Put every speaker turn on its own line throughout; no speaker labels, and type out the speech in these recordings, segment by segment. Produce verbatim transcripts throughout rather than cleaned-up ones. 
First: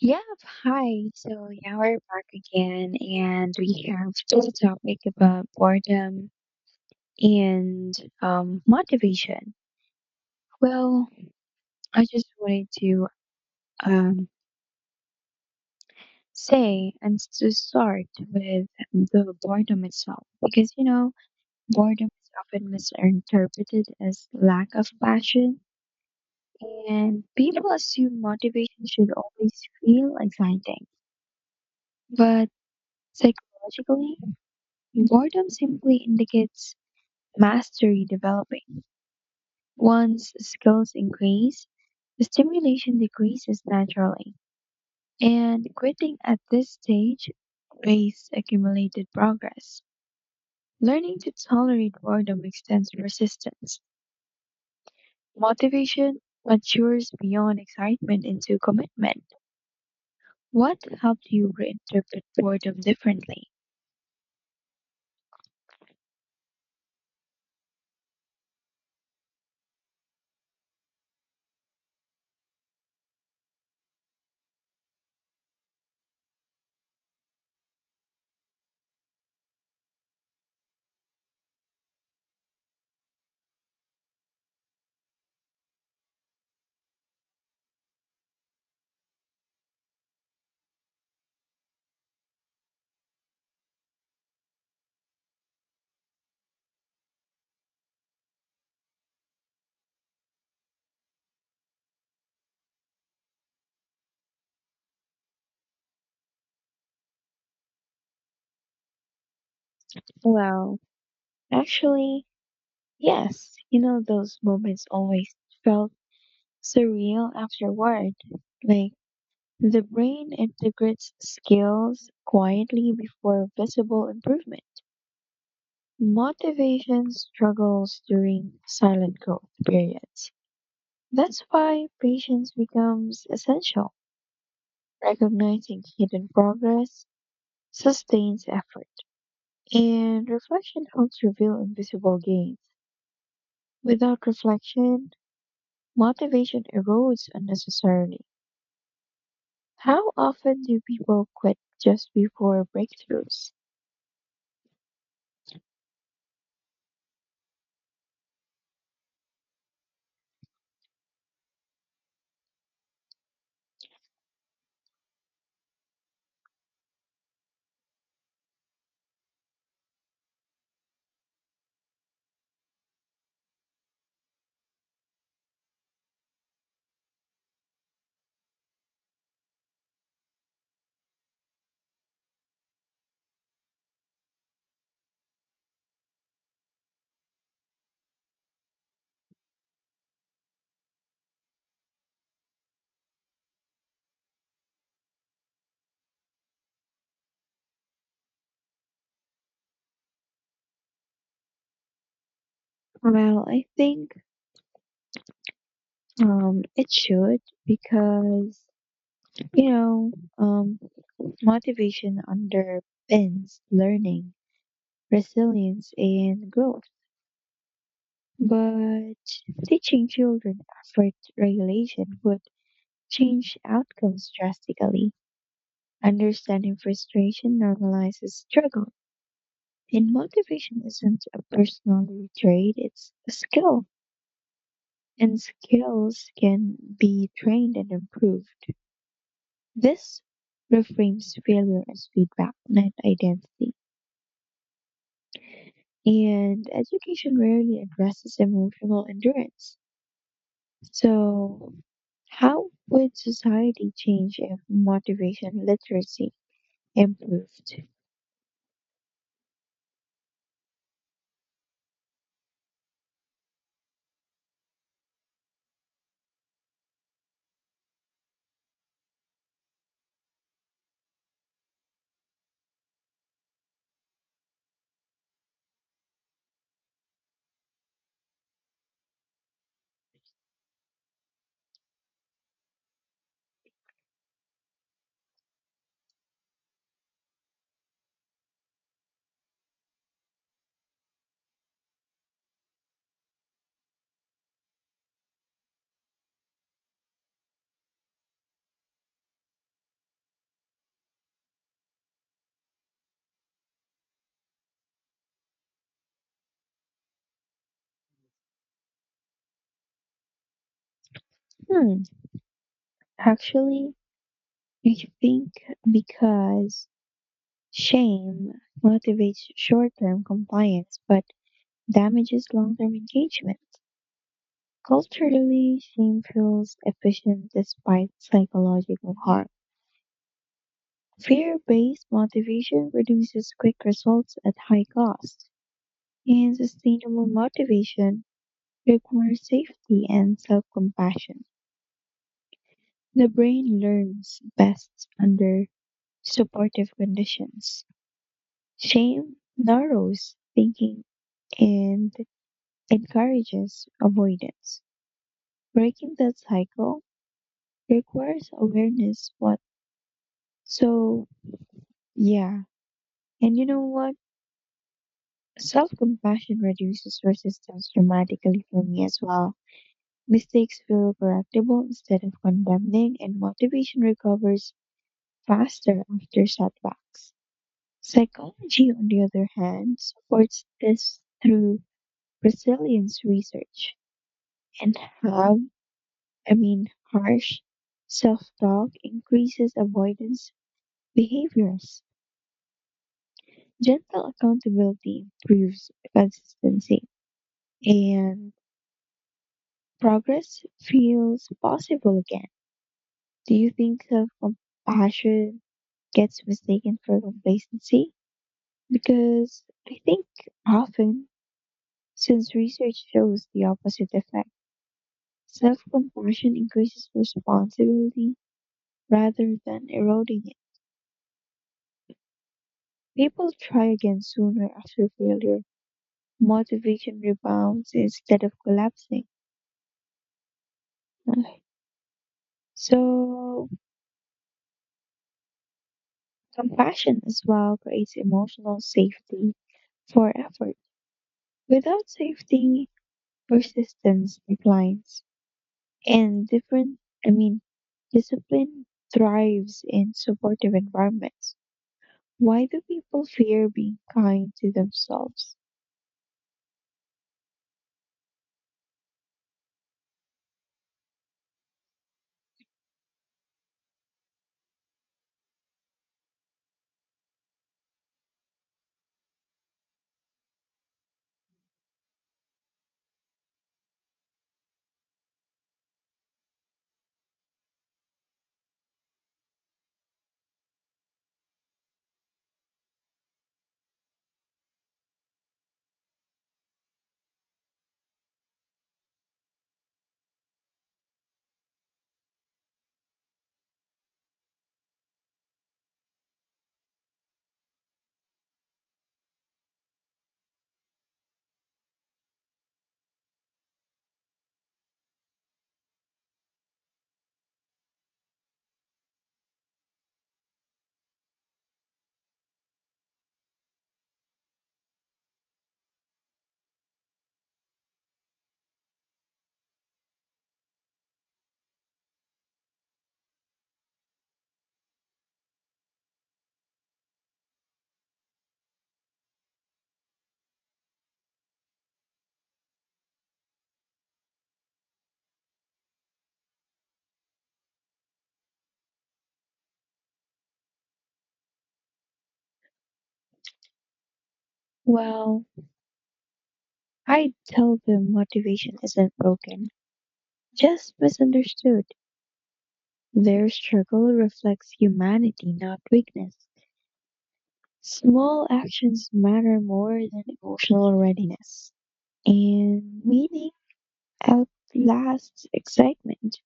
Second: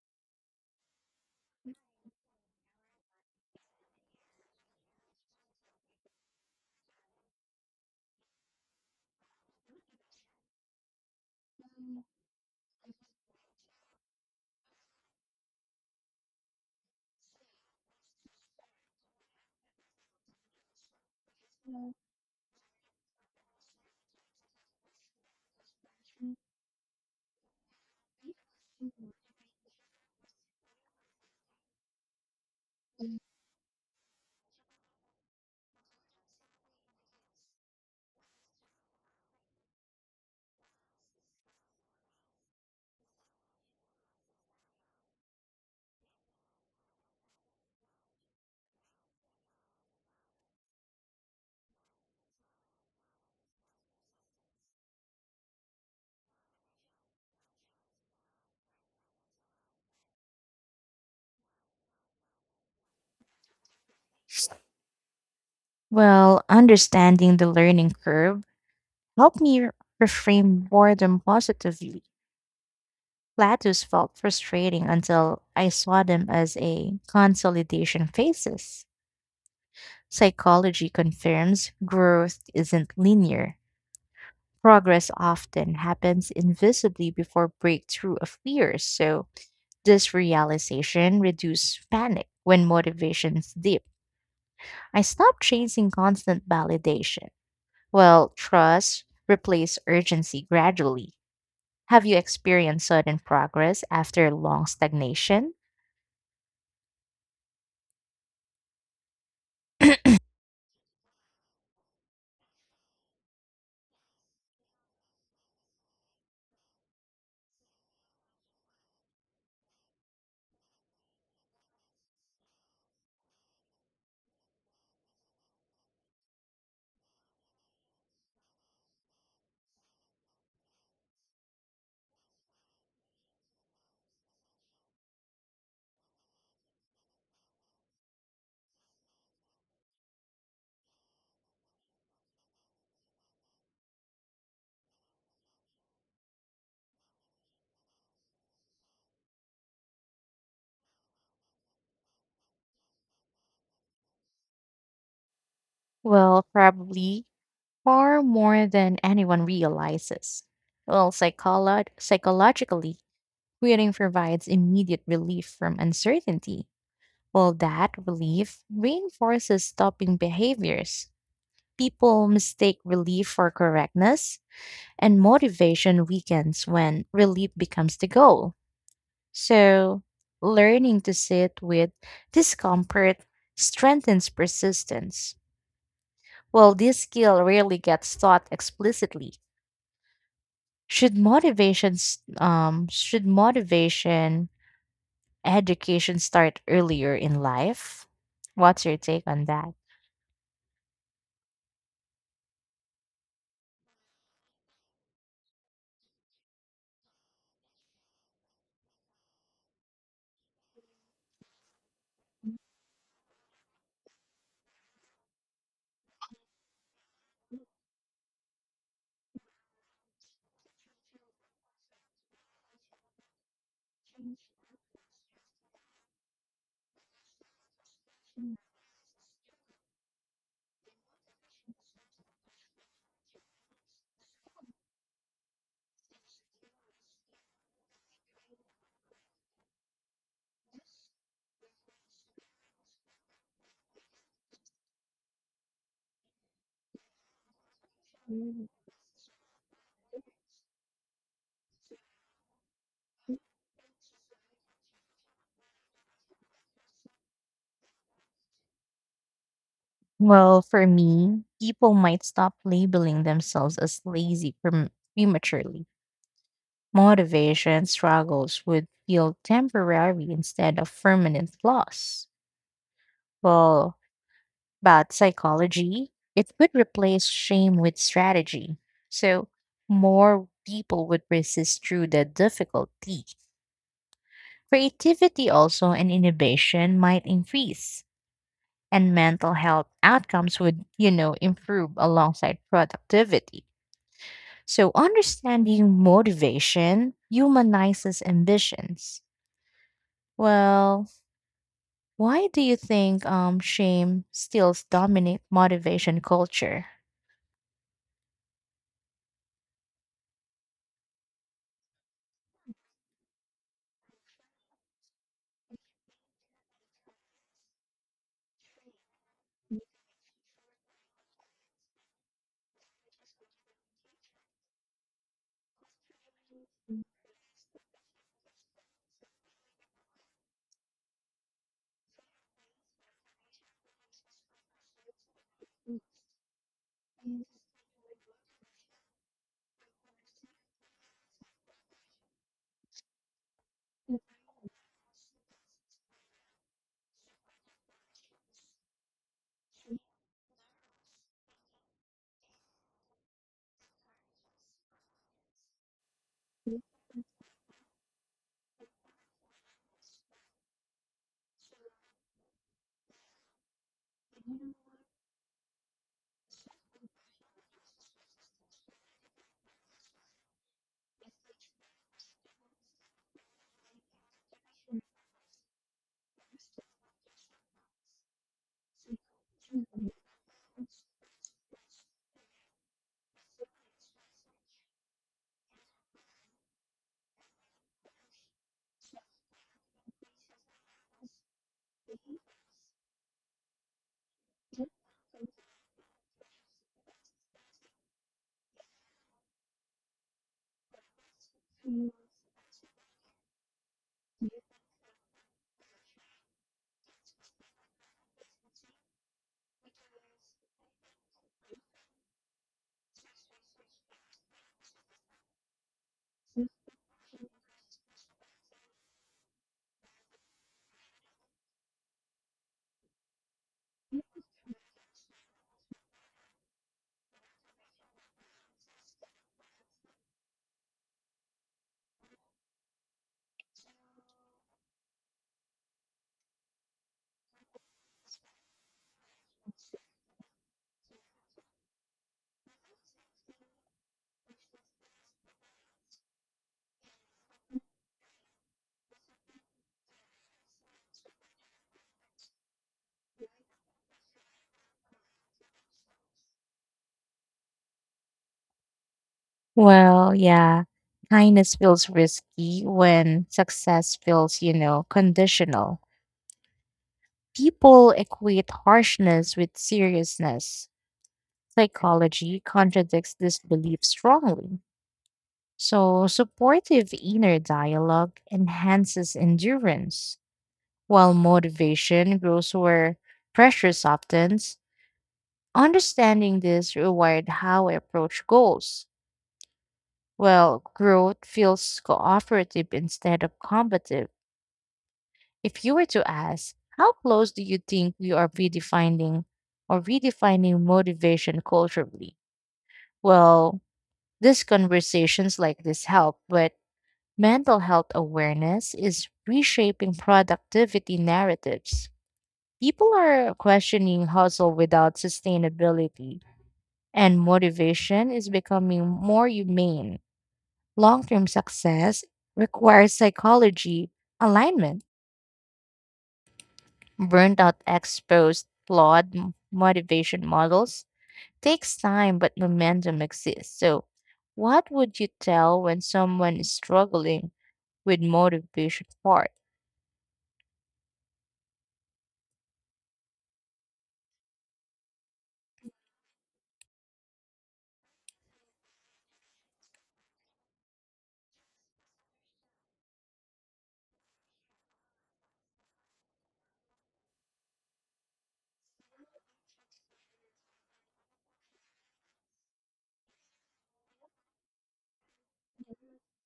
Yeah, hi. So, yeah, we're back again, and we have this topic about boredom and um, motivation. Well, I just wanted to um, say and s- to start with the boredom itself, because you know, boredom is often misinterpreted as lack of passion, and people assume motivation should always feel exciting, but psychologically, boredom simply indicates mastery developing. Once skills increase, the stimulation decreases naturally, and quitting at this stage wastes accumulated progress. Learning to tolerate boredom extends resistance. Motivation matures beyond excitement into commitment. What helped you reinterpret boredom differently?
Well, understanding the learning curve helped me r- reframe boredom positively. Plateaus felt frustrating until I saw them as a consolidation phases. Psychology confirms growth isn't linear. Progress often happens invisibly before breakthrough of fears. So, this realization reduced panic when motivations dip. I stopped chasing constant validation. Well, trust replace urgency gradually. Have you experienced sudden progress after long stagnation?
Well, actually, yes. You know, those moments always felt surreal afterward. Like, the brain integrates skills quietly before visible improvement. Motivation struggles during silent growth periods. That's why patience becomes essential. Recognizing hidden progress sustains effort, and reflection helps reveal invisible gains. Without reflection, motivation erodes unnecessarily. How often do people quit just before breakthroughs?
Well, probably far more than anyone realizes. Well, psycholo- psychologically, quitting provides immediate relief from uncertainty. Well, that relief reinforces stopping behaviors. People mistake relief for correctness, and motivation weakens when relief becomes the goal. So, learning to sit with discomfort strengthens persistence. Well, this skill rarely gets taught explicitly. Should motivations, um, should motivation education start earlier in life? What's your take on that?
Well, I think Um, it should because you know, um, motivation underpins learning, resilience, and growth. But teaching children effort regulation would change outcomes drastically. Understanding frustration normalizes struggle. And motivation isn't a personality trait, it's a skill. And skills can be trained and improved. This reframes failure as feedback, not identity. And education rarely addresses emotional endurance. So, how would society change if motivation literacy improved?
Well, for me, people might stop labeling themselves as lazy prem- prematurely. Motivation struggles would feel temporary instead of permanent loss. Well, about psychology, it would replace shame with strategy. So more people would resist through the difficulty. Creativity also and innovation might increase, and mental health outcomes would, you know, improve alongside productivity. So understanding motivation humanizes ambitions. Well, why do you think um, shame still dominate motivation culture?
Hmm, actually, I think because shame motivates short term compliance but damages long term engagement. Culturally, shame feels efficient despite psychological harm. Fear-based motivation produces quick results at high cost, and sustainable motivation requires safety and self-compassion. The brain learns best under supportive conditions. Shame narrows thinking and encourages avoidance. Breaking that cycle requires awareness what so yeah. And you know what? Self compassion reduces resistance dramatically for me as well. Mistakes feel correctable instead of condemning, and motivation recovers faster after setbacks. Psychology, on the other hand, supports this through resilience research and how, I mean, harsh self talk increases avoidance behaviors. Gentle accountability improves consistency. And progress feels possible again. Do you think self compassion gets mistaken for complacency? Because I think often, since research shows the opposite effect, self compassion increases responsibility rather than eroding it. People try again sooner after failure. Motivation rebounds instead of collapsing. Okay. So, compassion as well creates emotional safety for effort. Without safety, persistence declines, and different, I mean, discipline thrives in supportive environments. Why do people fear being kind to themselves?
Well, yeah, kindness feels risky when success feels, you know, conditional. People equate harshness with seriousness. Psychology contradicts this belief strongly. So, supportive inner dialogue enhances endurance, while motivation grows where pressure softens. Understanding this rewired how I approach goals. Well, growth feels cooperative instead of combative. If you were to ask, how close do you think we are redefining or redefining motivation culturally? Well, these conversations like this help, but mental health awareness is reshaping productivity narratives. People are questioning hustle without sustainability, and motivation is becoming more humane. Long term success requires psychology alignment. Burnout exposed flawed m- motivation models. Takes time, but momentum exists. So, what would you tell when someone is struggling with motivation part?
Well, I tell them motivation isn't broken, just misunderstood. Their struggle reflects humanity, not weakness. Small actions matter more than emotional readiness, and meaning outlasts excitement.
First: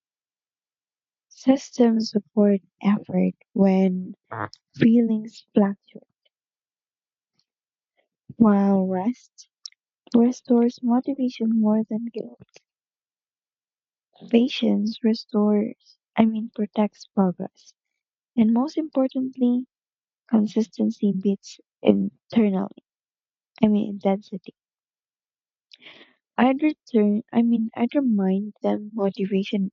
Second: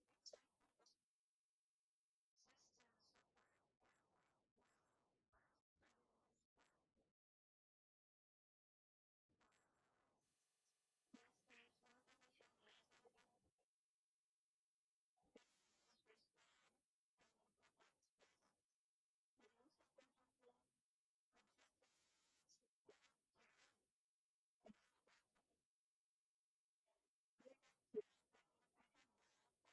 Systems support effort when feelings fluctuate, while rest restores motivation more than guilt. Patience restores, I mean, protects progress. And most importantly, consistency beats internal, I mean, intensity. I'd return, I mean, I'd remind them motivation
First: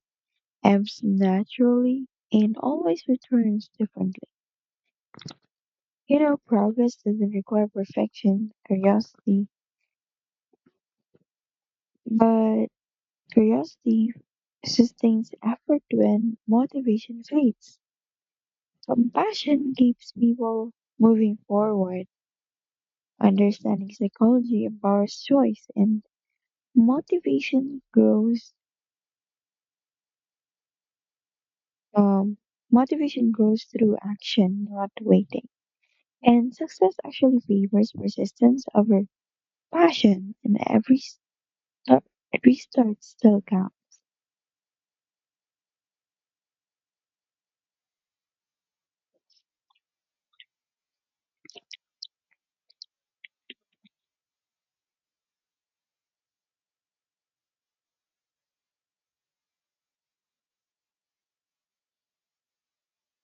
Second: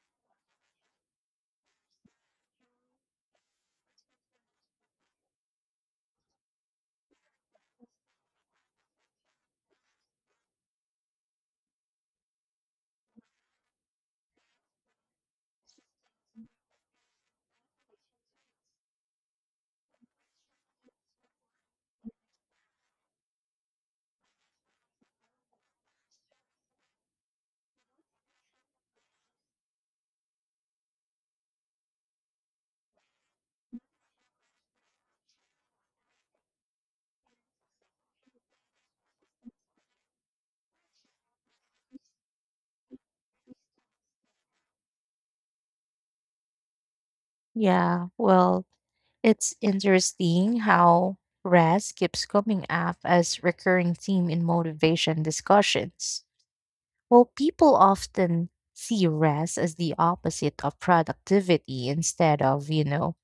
ebbs naturally and always returns differently. You know, progress doesn't require perfection, curiosity, but curiosity sustains effort when motivation fades. Compassion keeps people moving forward. Understanding psychology empowers choice, and motivation grows. Um, motivation grows through action, not waiting. And success actually favors persistence over passion, and every step, every start still counts.
Yeah, well, it's interesting how rest keeps coming up as recurring theme in motivation discussions. Well, people often see rest as the opposite of productivity instead of, you know,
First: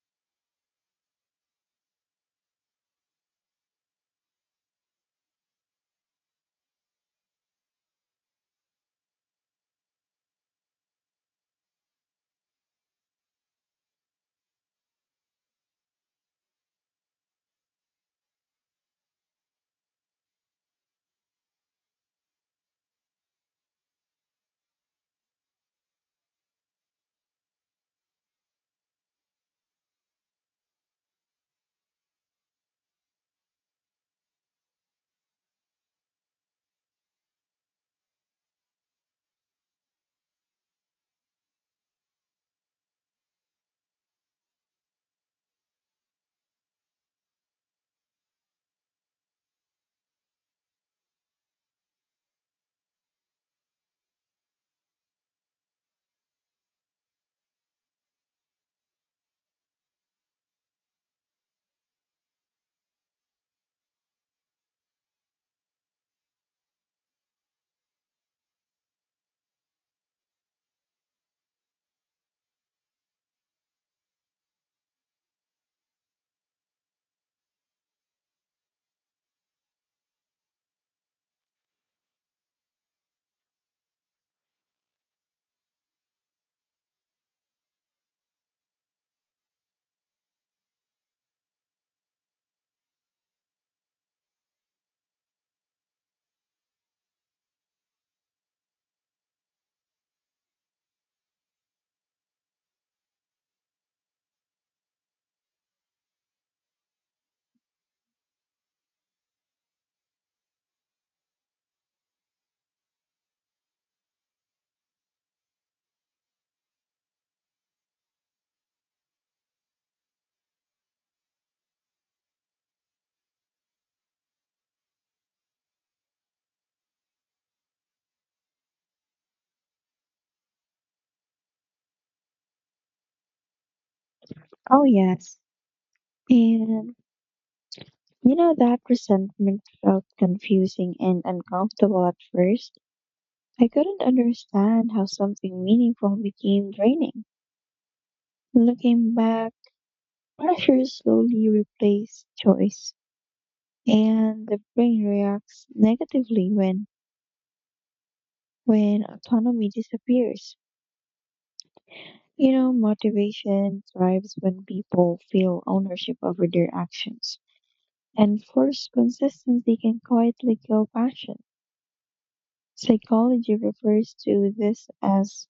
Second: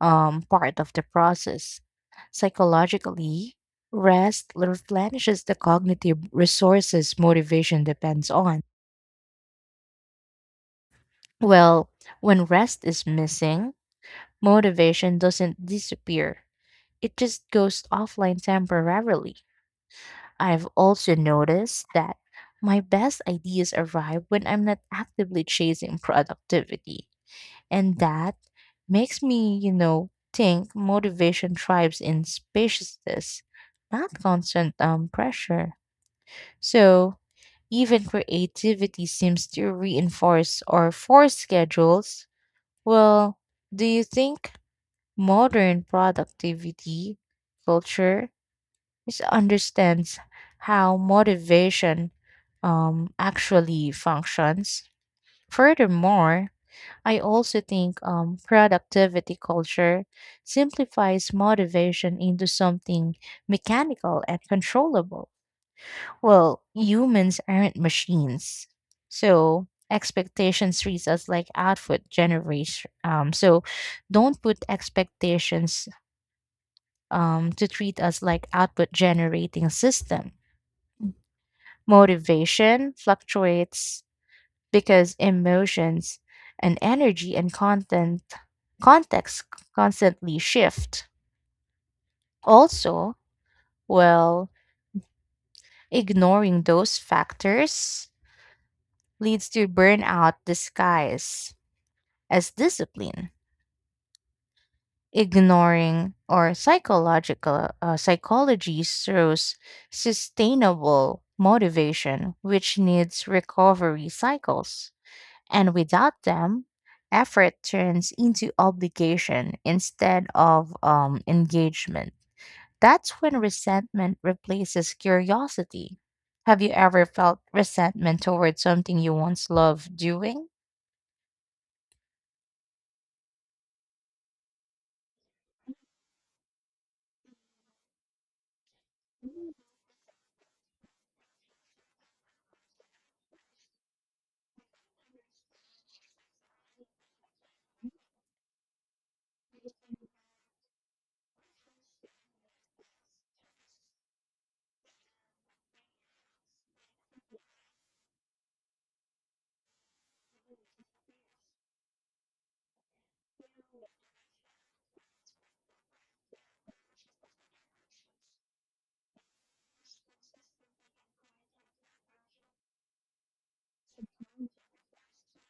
um, part of the process. Psychologically, rest replenishes the cognitive resources motivation depends on. Well, when rest is missing, motivation doesn't disappear, it just goes offline temporarily. I've also noticed that my best ideas arrive when I'm not actively chasing productivity. And that makes me, you know, think motivation thrives in spaciousness, not constant um, pressure. So even creativity seems to reinforce or force schedules. Well, do you think modern productivity culture misunderstands how motivation um, actually functions? Furthermore, I also think um, productivity culture simplifies motivation into something mechanical and controllable. Well, humans aren't machines. So expectations treats us like output generation. Um, so don't put expectations um, to treat us like output generating system. Motivation fluctuates because emotions and energy and content context constantly shift. Also, well, ignoring those factors leads to burnout disguise as discipline. Ignoring or psychological uh, psychology throws sustainable motivation, which needs recovery cycles. And without them, effort turns into obligation instead of um, engagement. That's when resentment replaces curiosity. Have you ever felt resentment towards something you once loved doing?
Oh yes, and you know, that resentment felt confusing and uncomfortable at first. I couldn't understand how something meaningful became draining. Looking back, pressure slowly replaced choice, and the brain reacts negatively when, when autonomy disappears. You know, motivation thrives when people feel ownership over their actions, and forced consistency can quietly kill passion. Psychology refers to this as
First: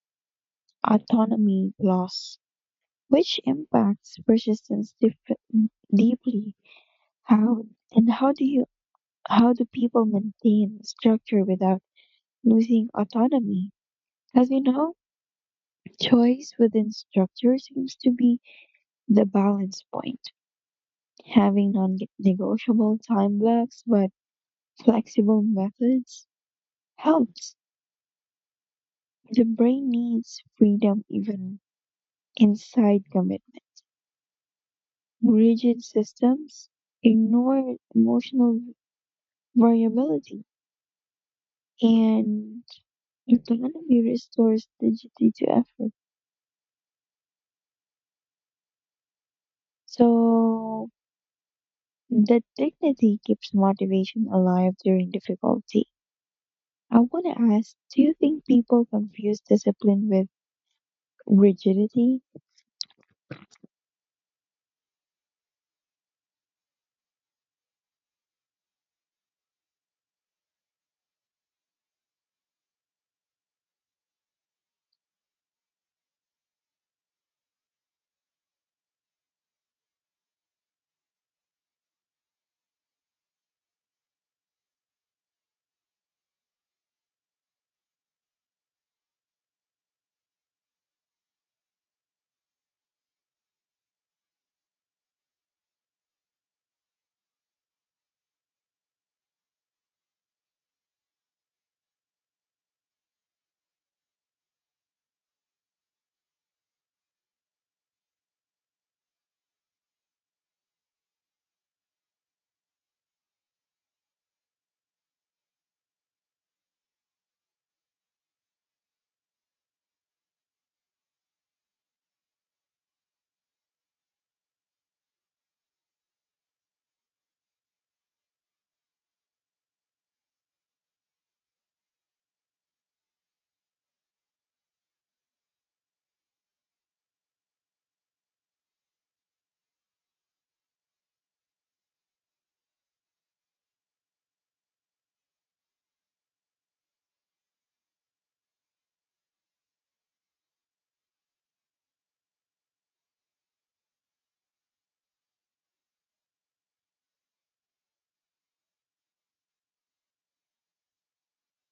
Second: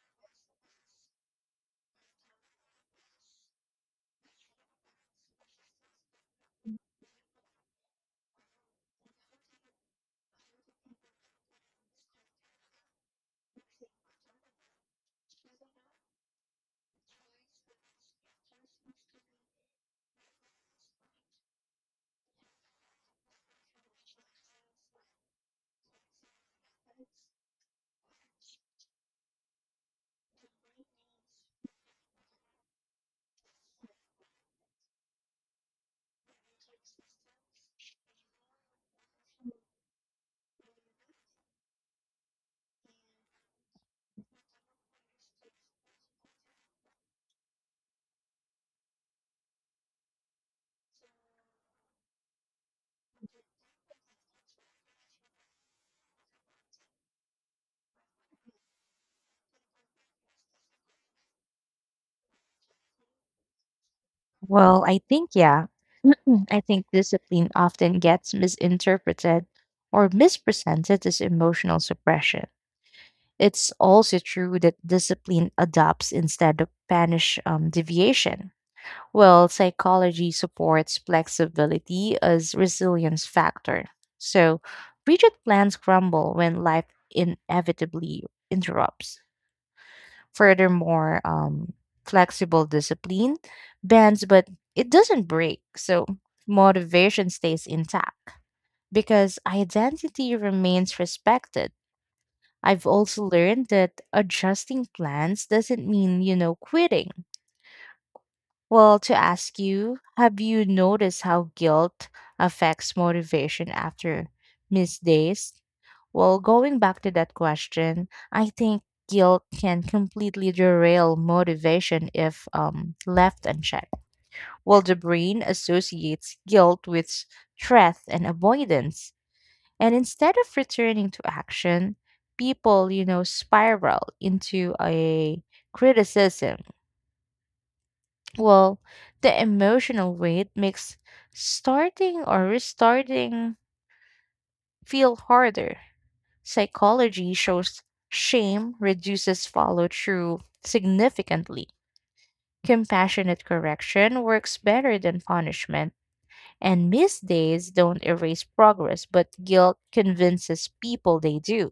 autonomy loss, which impacts persistence dif- deeply. How and how do you how do people maintain structure without losing autonomy? As we know, choice within structure seems to be the balance point. Having non-negotiable time blocks but flexible methods helps. The brain needs freedom even inside commitment. Rigid systems ignore emotional variability and autonomy restores dignity to effort. So that dignity keeps motivation alive during difficulty. I want to ask, do you think people confuse discipline with rigidity?
Well, I think, yeah. I think discipline often gets misinterpreted or mispresented as emotional suppression. It's also true that discipline adopts instead of punish um, deviation. Well, psychology supports flexibility as resilience factor. So, rigid plans crumble when life inevitably interrupts. Furthermore, um, flexible discipline bends, but it doesn't break. So, motivation stays intact because identity remains respected. I've also learned that adjusting plans doesn't mean, you know, quitting. Well, to ask you, have you noticed how guilt affects motivation after missed days? Well, going back to that question, I think guilt can completely derail motivation if um, left unchecked. Well, the brain associates guilt with stress and avoidance. And instead of returning to action, people, you know, spiral into a criticism. Well, the emotional weight makes starting or restarting feel harder. Psychology shows shame reduces follow through significantly. Compassionate correction works better than punishment, and missed days don't erase progress, but guilt convinces people they do.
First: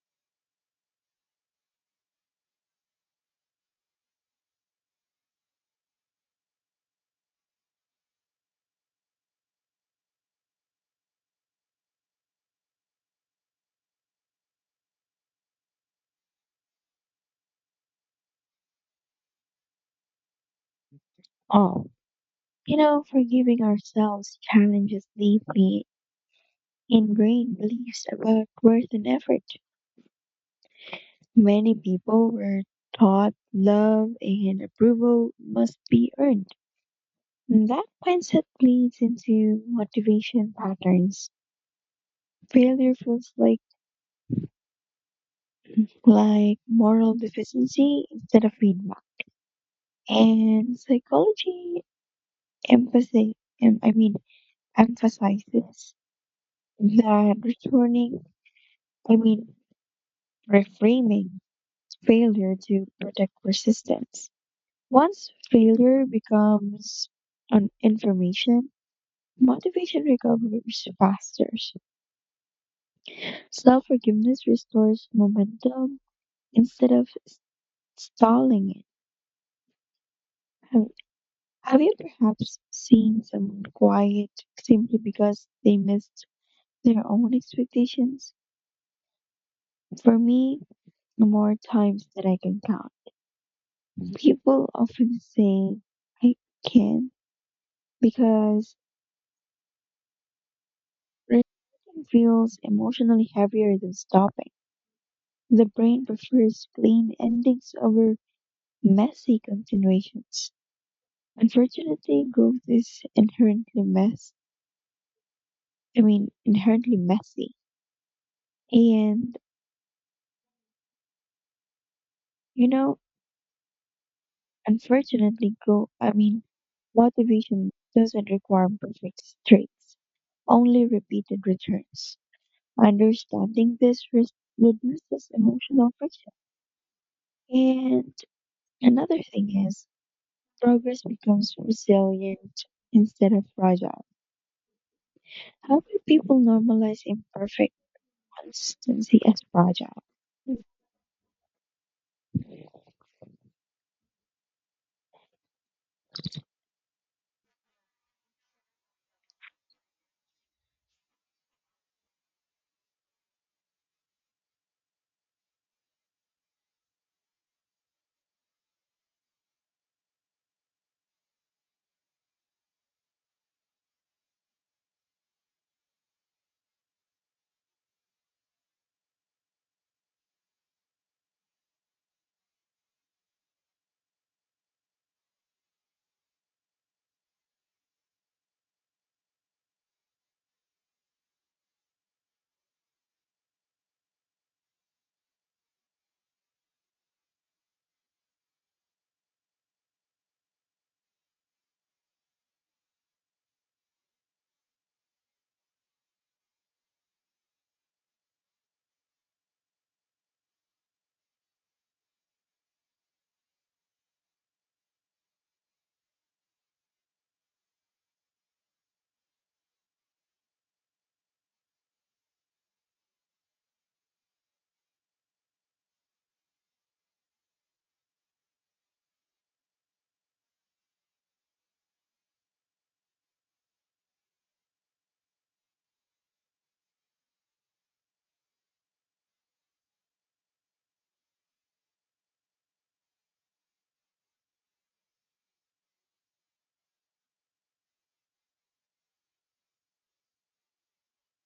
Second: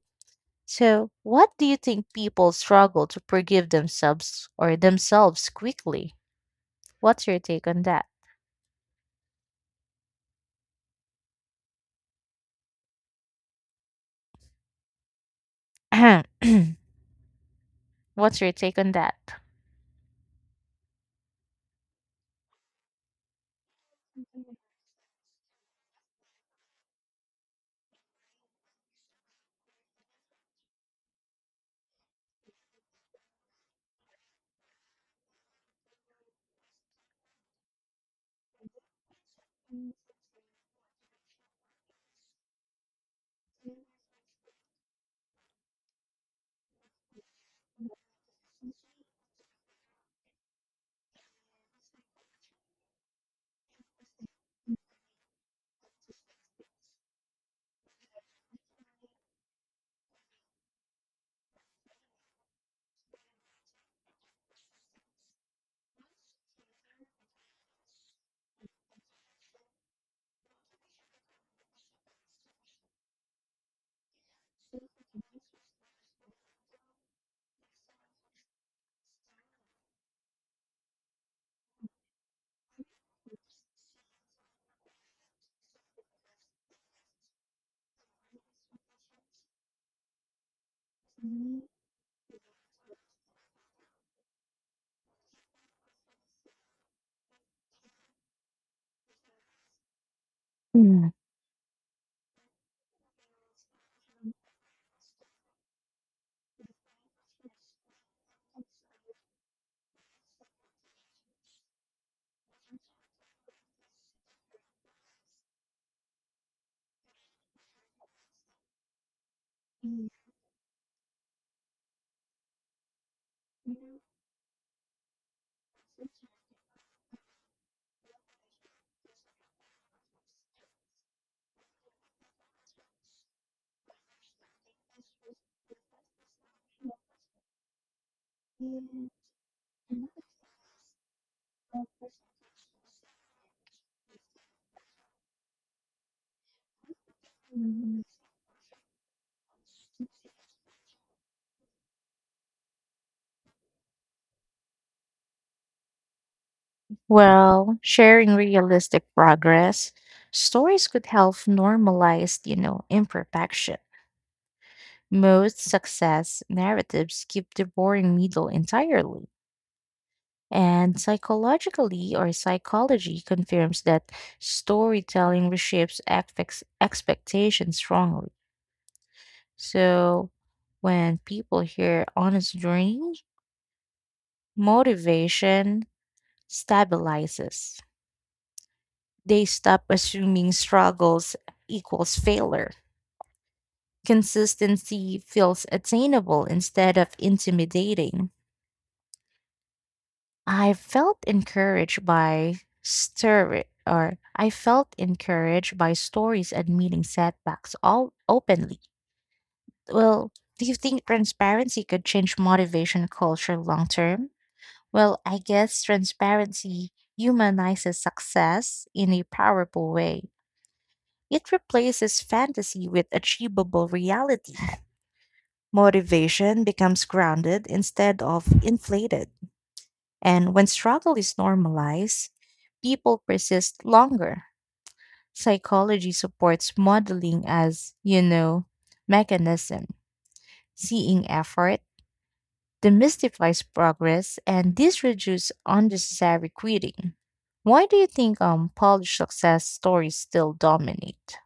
So, what do you think people struggle to forgive themselves or themselves quickly? What's your take on that? What's your take on that?
Oh, you know, forgiving ourselves challenges deeply ingrained beliefs about worth and effort. Many people were taught love and approval must be earned. And that mindset bleeds into motivation patterns. Failure feels like like moral deficiency instead of feedback. And psychology emphasis em- I mean emphasizes that returning I mean reframing failure to protect persistence. Once failure becomes an information, motivation recovers faster. Self forgiveness restores momentum instead of s- stalling it. Have, have you perhaps seen someone quiet simply because they missed their own expectations? For me, more times that I can count. People often say, I can, because
Mm.
resisting feels emotionally heavier than stopping. The brain prefers clean endings over messy continuations. Unfortunately, growth is inherently mess. I mean, inherently messy. And you know, unfortunately, grow. I mean, motivation doesn't require perfect traits, only repeated returns. Understanding this res- reduces emotional friction. And another thing is, progress becomes resilient instead of fragile. How do people normalize imperfect? Consistency is fragile.
Well, sharing realistic progress stories could help normalize, you know, imperfection. Most success narratives skip the boring middle entirely. And psychologically or psychology confirms that storytelling reshapes affects expectations strongly. So when people hear honest journey, motivation stabilizes. They stop assuming struggles equals failure. Consistency feels attainable instead of intimidating. I felt encouraged by stir or I felt encouraged by stories admitting setbacks all openly. Well, do you think transparency could change motivation culture long term? Well, I guess transparency humanizes success in a powerful way. It replaces fantasy with achievable reality. Motivation becomes grounded instead of inflated. And when struggle is normalized, people persist longer. Psychology supports modeling as, you know, mechanism. Seeing effort demystifies progress and this reduces unnecessary quitting. Why do you think um Polish success stories still dominate?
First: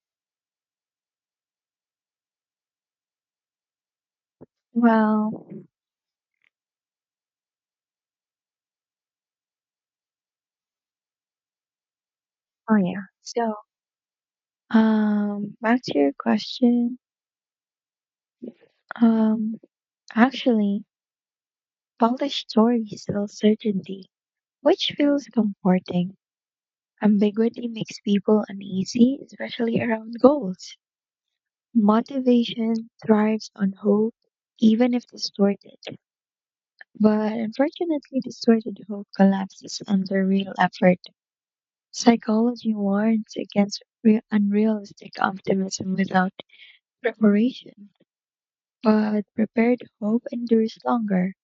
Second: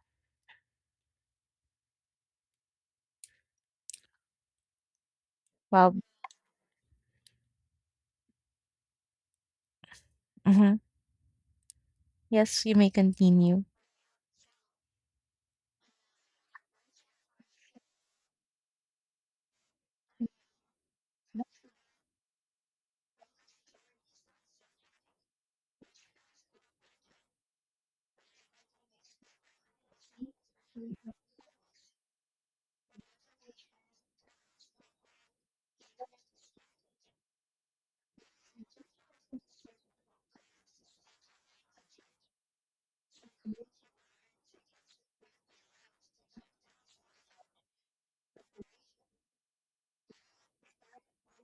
Well,
Well, mhm. Yes, you
oh
may
yeah. So,
continue.
um, back to your question. Um, actually, polished stories sell certainty, which feels comforting. Ambiguity makes people uneasy, especially around goals. Motivation thrives on hope, even if distorted. But unfortunately, distorted hope collapses under real effort. Psychology warns against re- unrealistic optimism without preparation, but prepared hope endures longer.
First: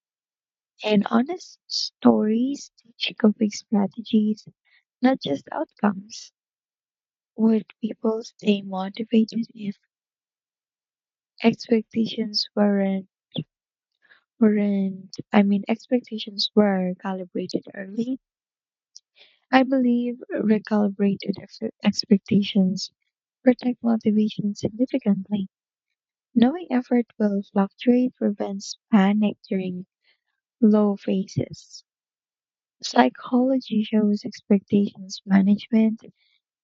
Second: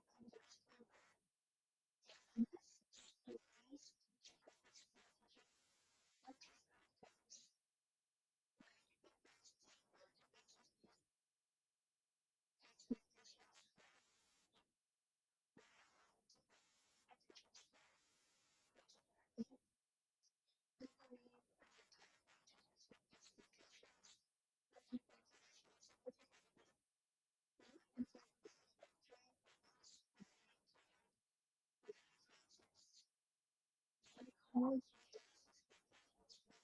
And honest stories teach coping strategies, not just outcomes. Would people stay motivated if expectations weren't, weren't, I mean, expectations were calibrated early? I believe recalibrated ex- expectations protect motivation significantly. Knowing effort will fluctuate prevents panic during low phases. Psychology shows expectations management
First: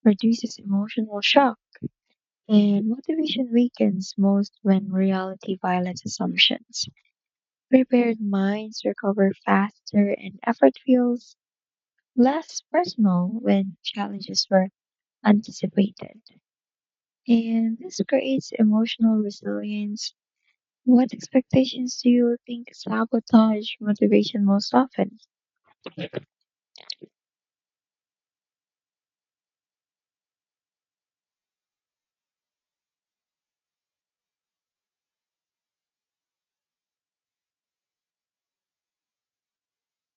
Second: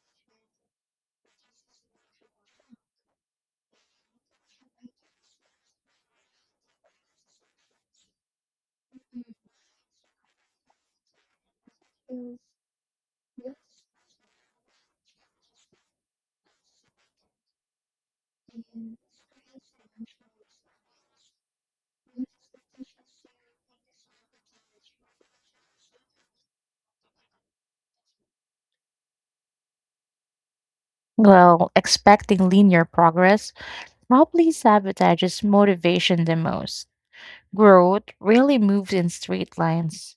reduces emotional shock, and motivation weakens most when reality violates assumptions. Prepared minds recover faster, and effort feels less personal when challenges were anticipated. And this creates emotional resilience. What expectations do you think sabotage motivation most often?
Well, expecting linear progress probably sabotages motivation the most. Growth really moves in straight lines.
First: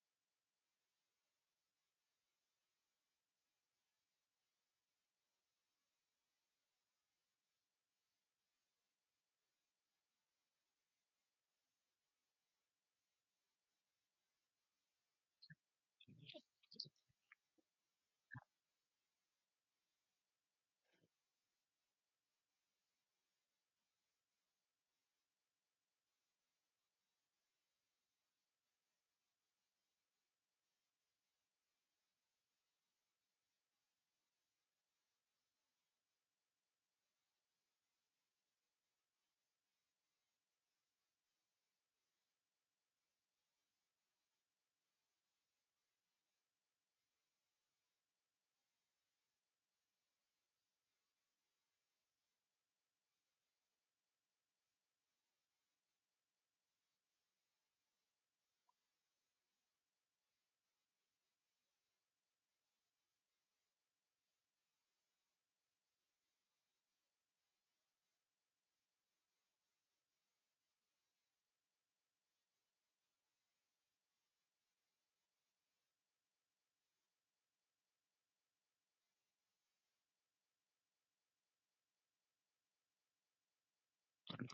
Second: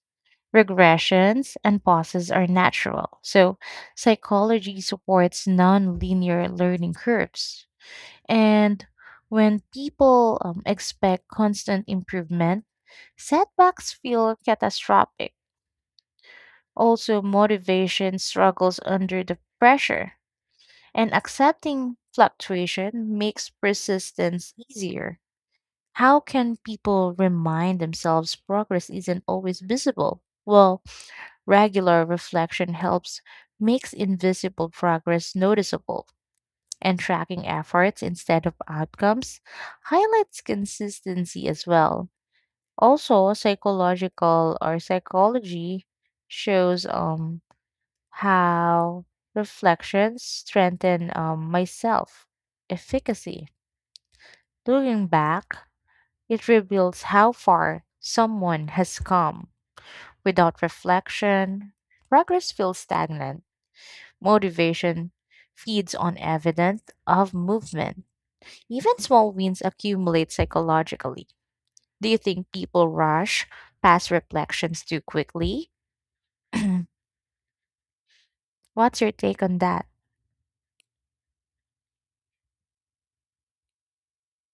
Regressions and pauses are natural. So, psychology supports non-linear learning curves. And when people um, expect constant improvement, setbacks feel catastrophic. Also, motivation struggles under the pressure, and accepting fluctuation makes persistence easier. How can people remind themselves progress isn't always visible? Well, regular reflection helps makes invisible progress noticeable, and tracking efforts instead of outcomes highlights consistency as well. Also, psychological or psychology shows um how reflections strengthen um, my self efficacy. Looking back, it reveals how far someone has come. Without reflection, progress feels stagnant. Motivation feeds on evidence of movement. Even small wins accumulate psychologically. Do you think people rush past reflections too quickly? What's your take on that?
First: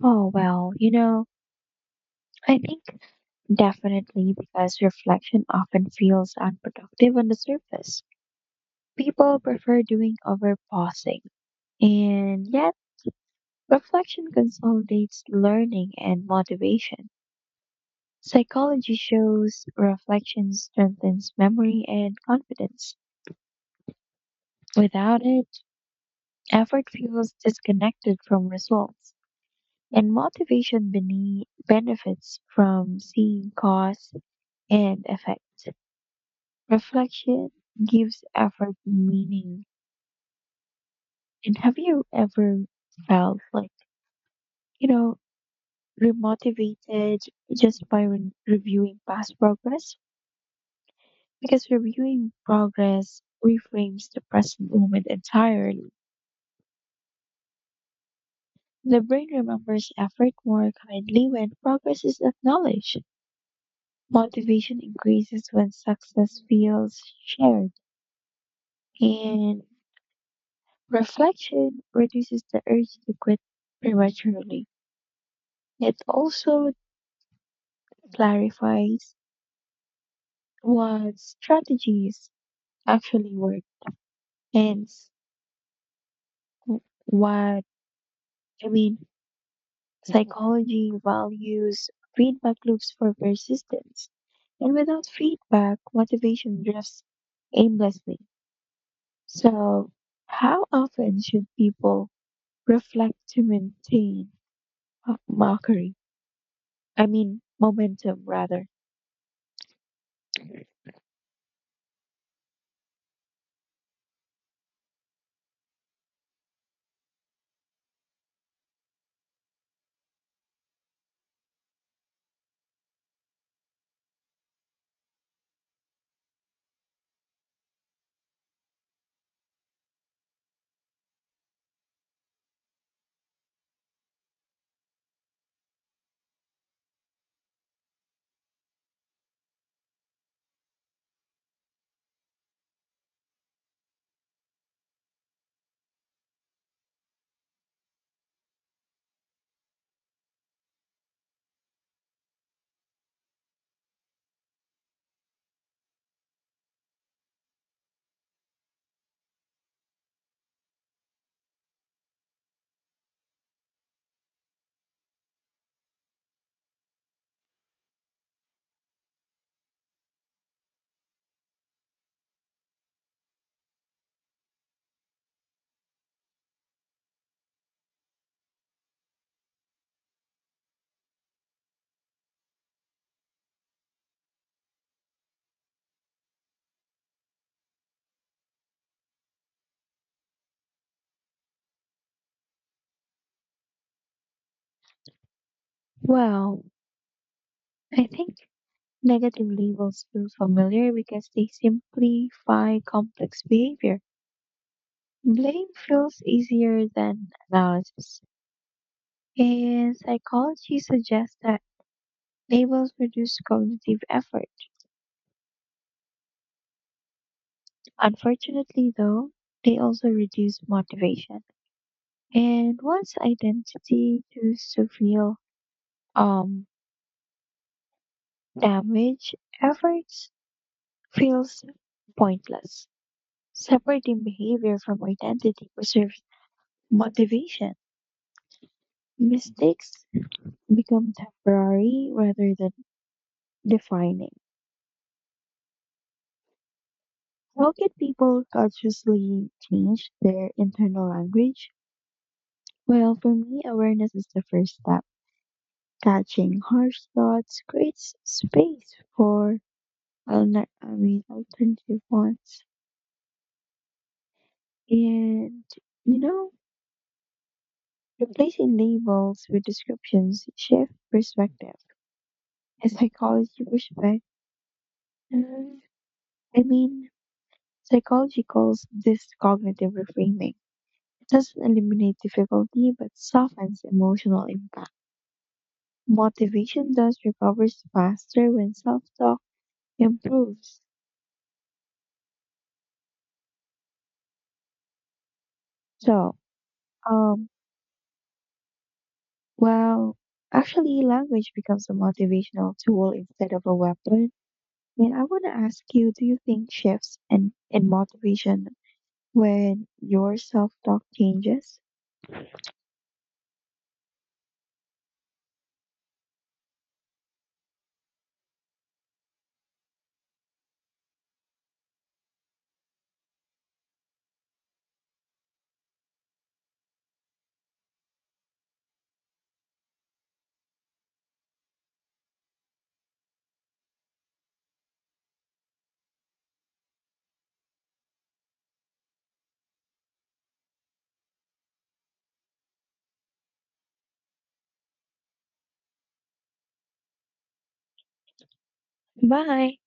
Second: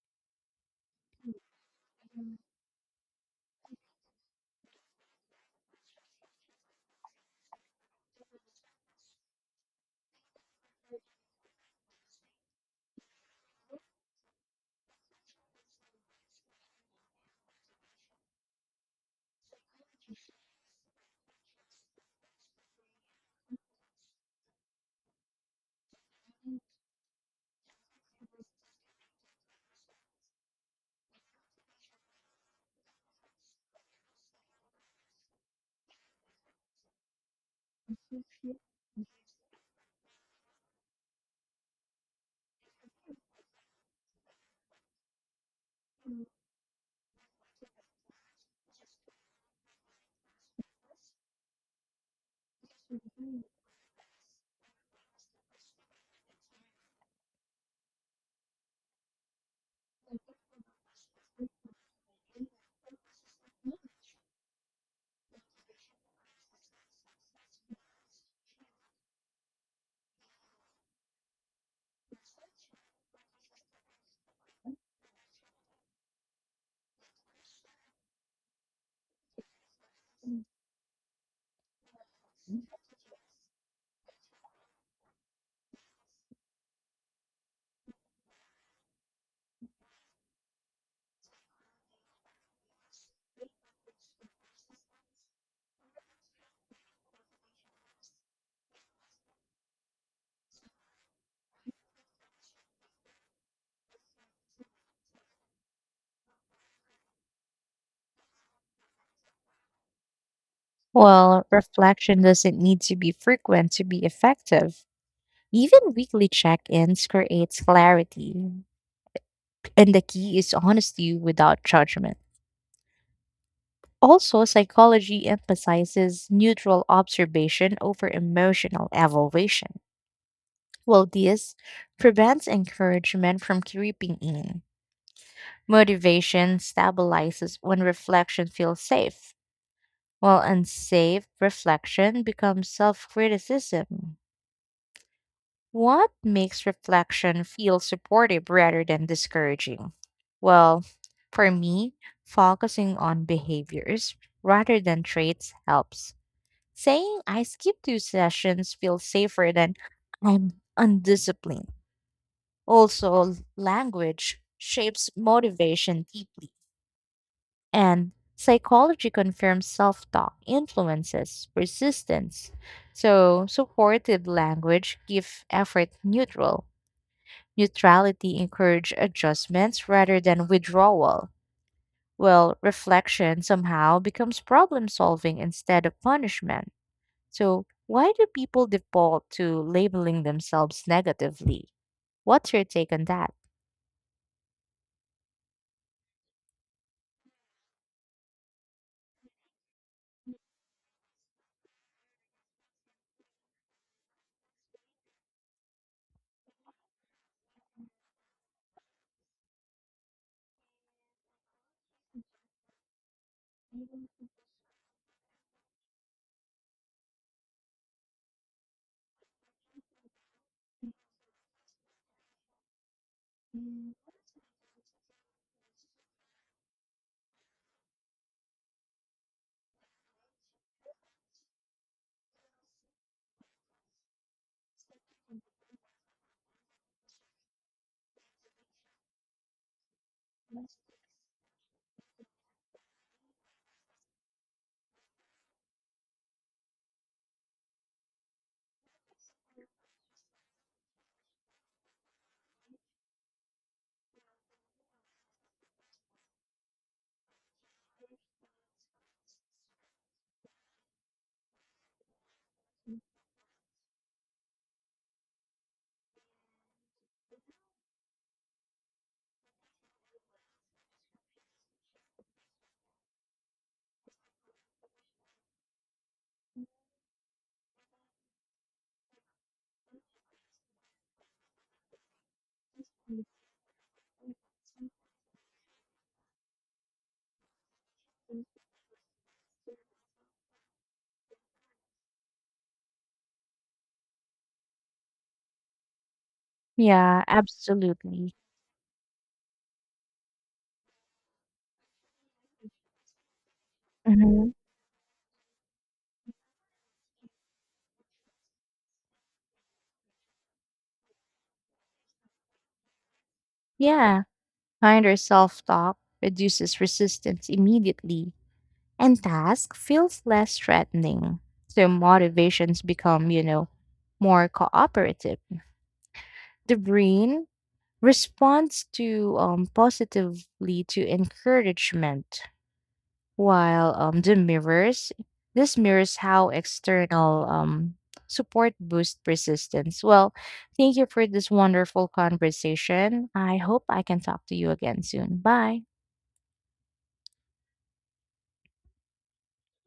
Oh, well, you know, I think definitely because reflection often feels unproductive on the surface. People prefer doing over pausing, and yet reflection consolidates learning and motivation. Psychology shows reflection strengthens memory and confidence. Without it, effort feels disconnected from results. And motivation bene- benefits from seeing cause and effect. Reflection gives effort meaning. And have you ever felt like, you know, remotivated just by re- reviewing past progress? Because reviewing progress reframes the present moment entirely. The brain remembers effort more kindly when progress is acknowledged. Motivation increases when success feels shared. And reflection reduces the urge to quit prematurely. It also clarifies what strategies actually work and s- what, I mean, psychology values feedback loops for persistence. And without feedback, motivation drifts aimlessly. So, how often should people reflect to maintain uh, mockery? I mean, momentum rather.
Well, reflection doesn't need to be frequent to be effective. Even weekly check ins creates clarity, and the key is honesty without judgment. Also, psychology emphasizes neutral observation over emotional evaluation. Well, this prevents encouragement from creeping in. Motivation stabilizes when reflection feels safe, while unsafe reflection becomes self criticism. What makes reflection feel supportive rather than discouraging? Well, for me, focusing on behaviors rather than traits helps. Saying I skipped two sessions feels safer than I'm undisciplined. Also, language shapes motivation deeply, and psychology confirms self talk influences persistence. So, supportive language gives effort neutral. Neutrality encouraged adjustments rather than withdrawal, while reflection somehow becomes problem solving instead of punishment. So, why do people default to labeling themselves negatively? What's your take on that?
Well, I think negative labels feel familiar because they simplify complex behavior. Blame feels easier than analysis. And psychology suggests that labels reduce cognitive effort. Unfortunately, though, they also reduce motivation. And once identity chooses to feel um, damage, efforts feels pointless. Separating behavior from identity preserves motivation. Mistakes become temporary rather than defining. How can people consciously change their internal language? Well, for me, awareness is the first step. Catching harsh thoughts creates space for alner- I mean, alternative ones. And, you know, replacing labels with descriptions shift perspective. A psychology perspective. I mean, Psychology calls this cognitive reframing. It doesn't eliminate difficulty but softens emotional impact. Motivation thus recovers faster when self talk improves. So,
Yeah,
um,
absolutely.
well, actually, language becomes a motivational tool instead of a weapon.
Hmm.
And I want to ask you do you think shifts in, in motivation when your self talk changes?
Yeah, kinder self talk reduces resistance immediately, and task feels less threatening. So motivations become, you know, more cooperative. The brain responds to um, positively to encouragement while um, the mirrors this mirrors how external um, support boosts persistence well. Thank you for this wonderful conversation. I hope I can talk to you again soon. Bye.
Bye.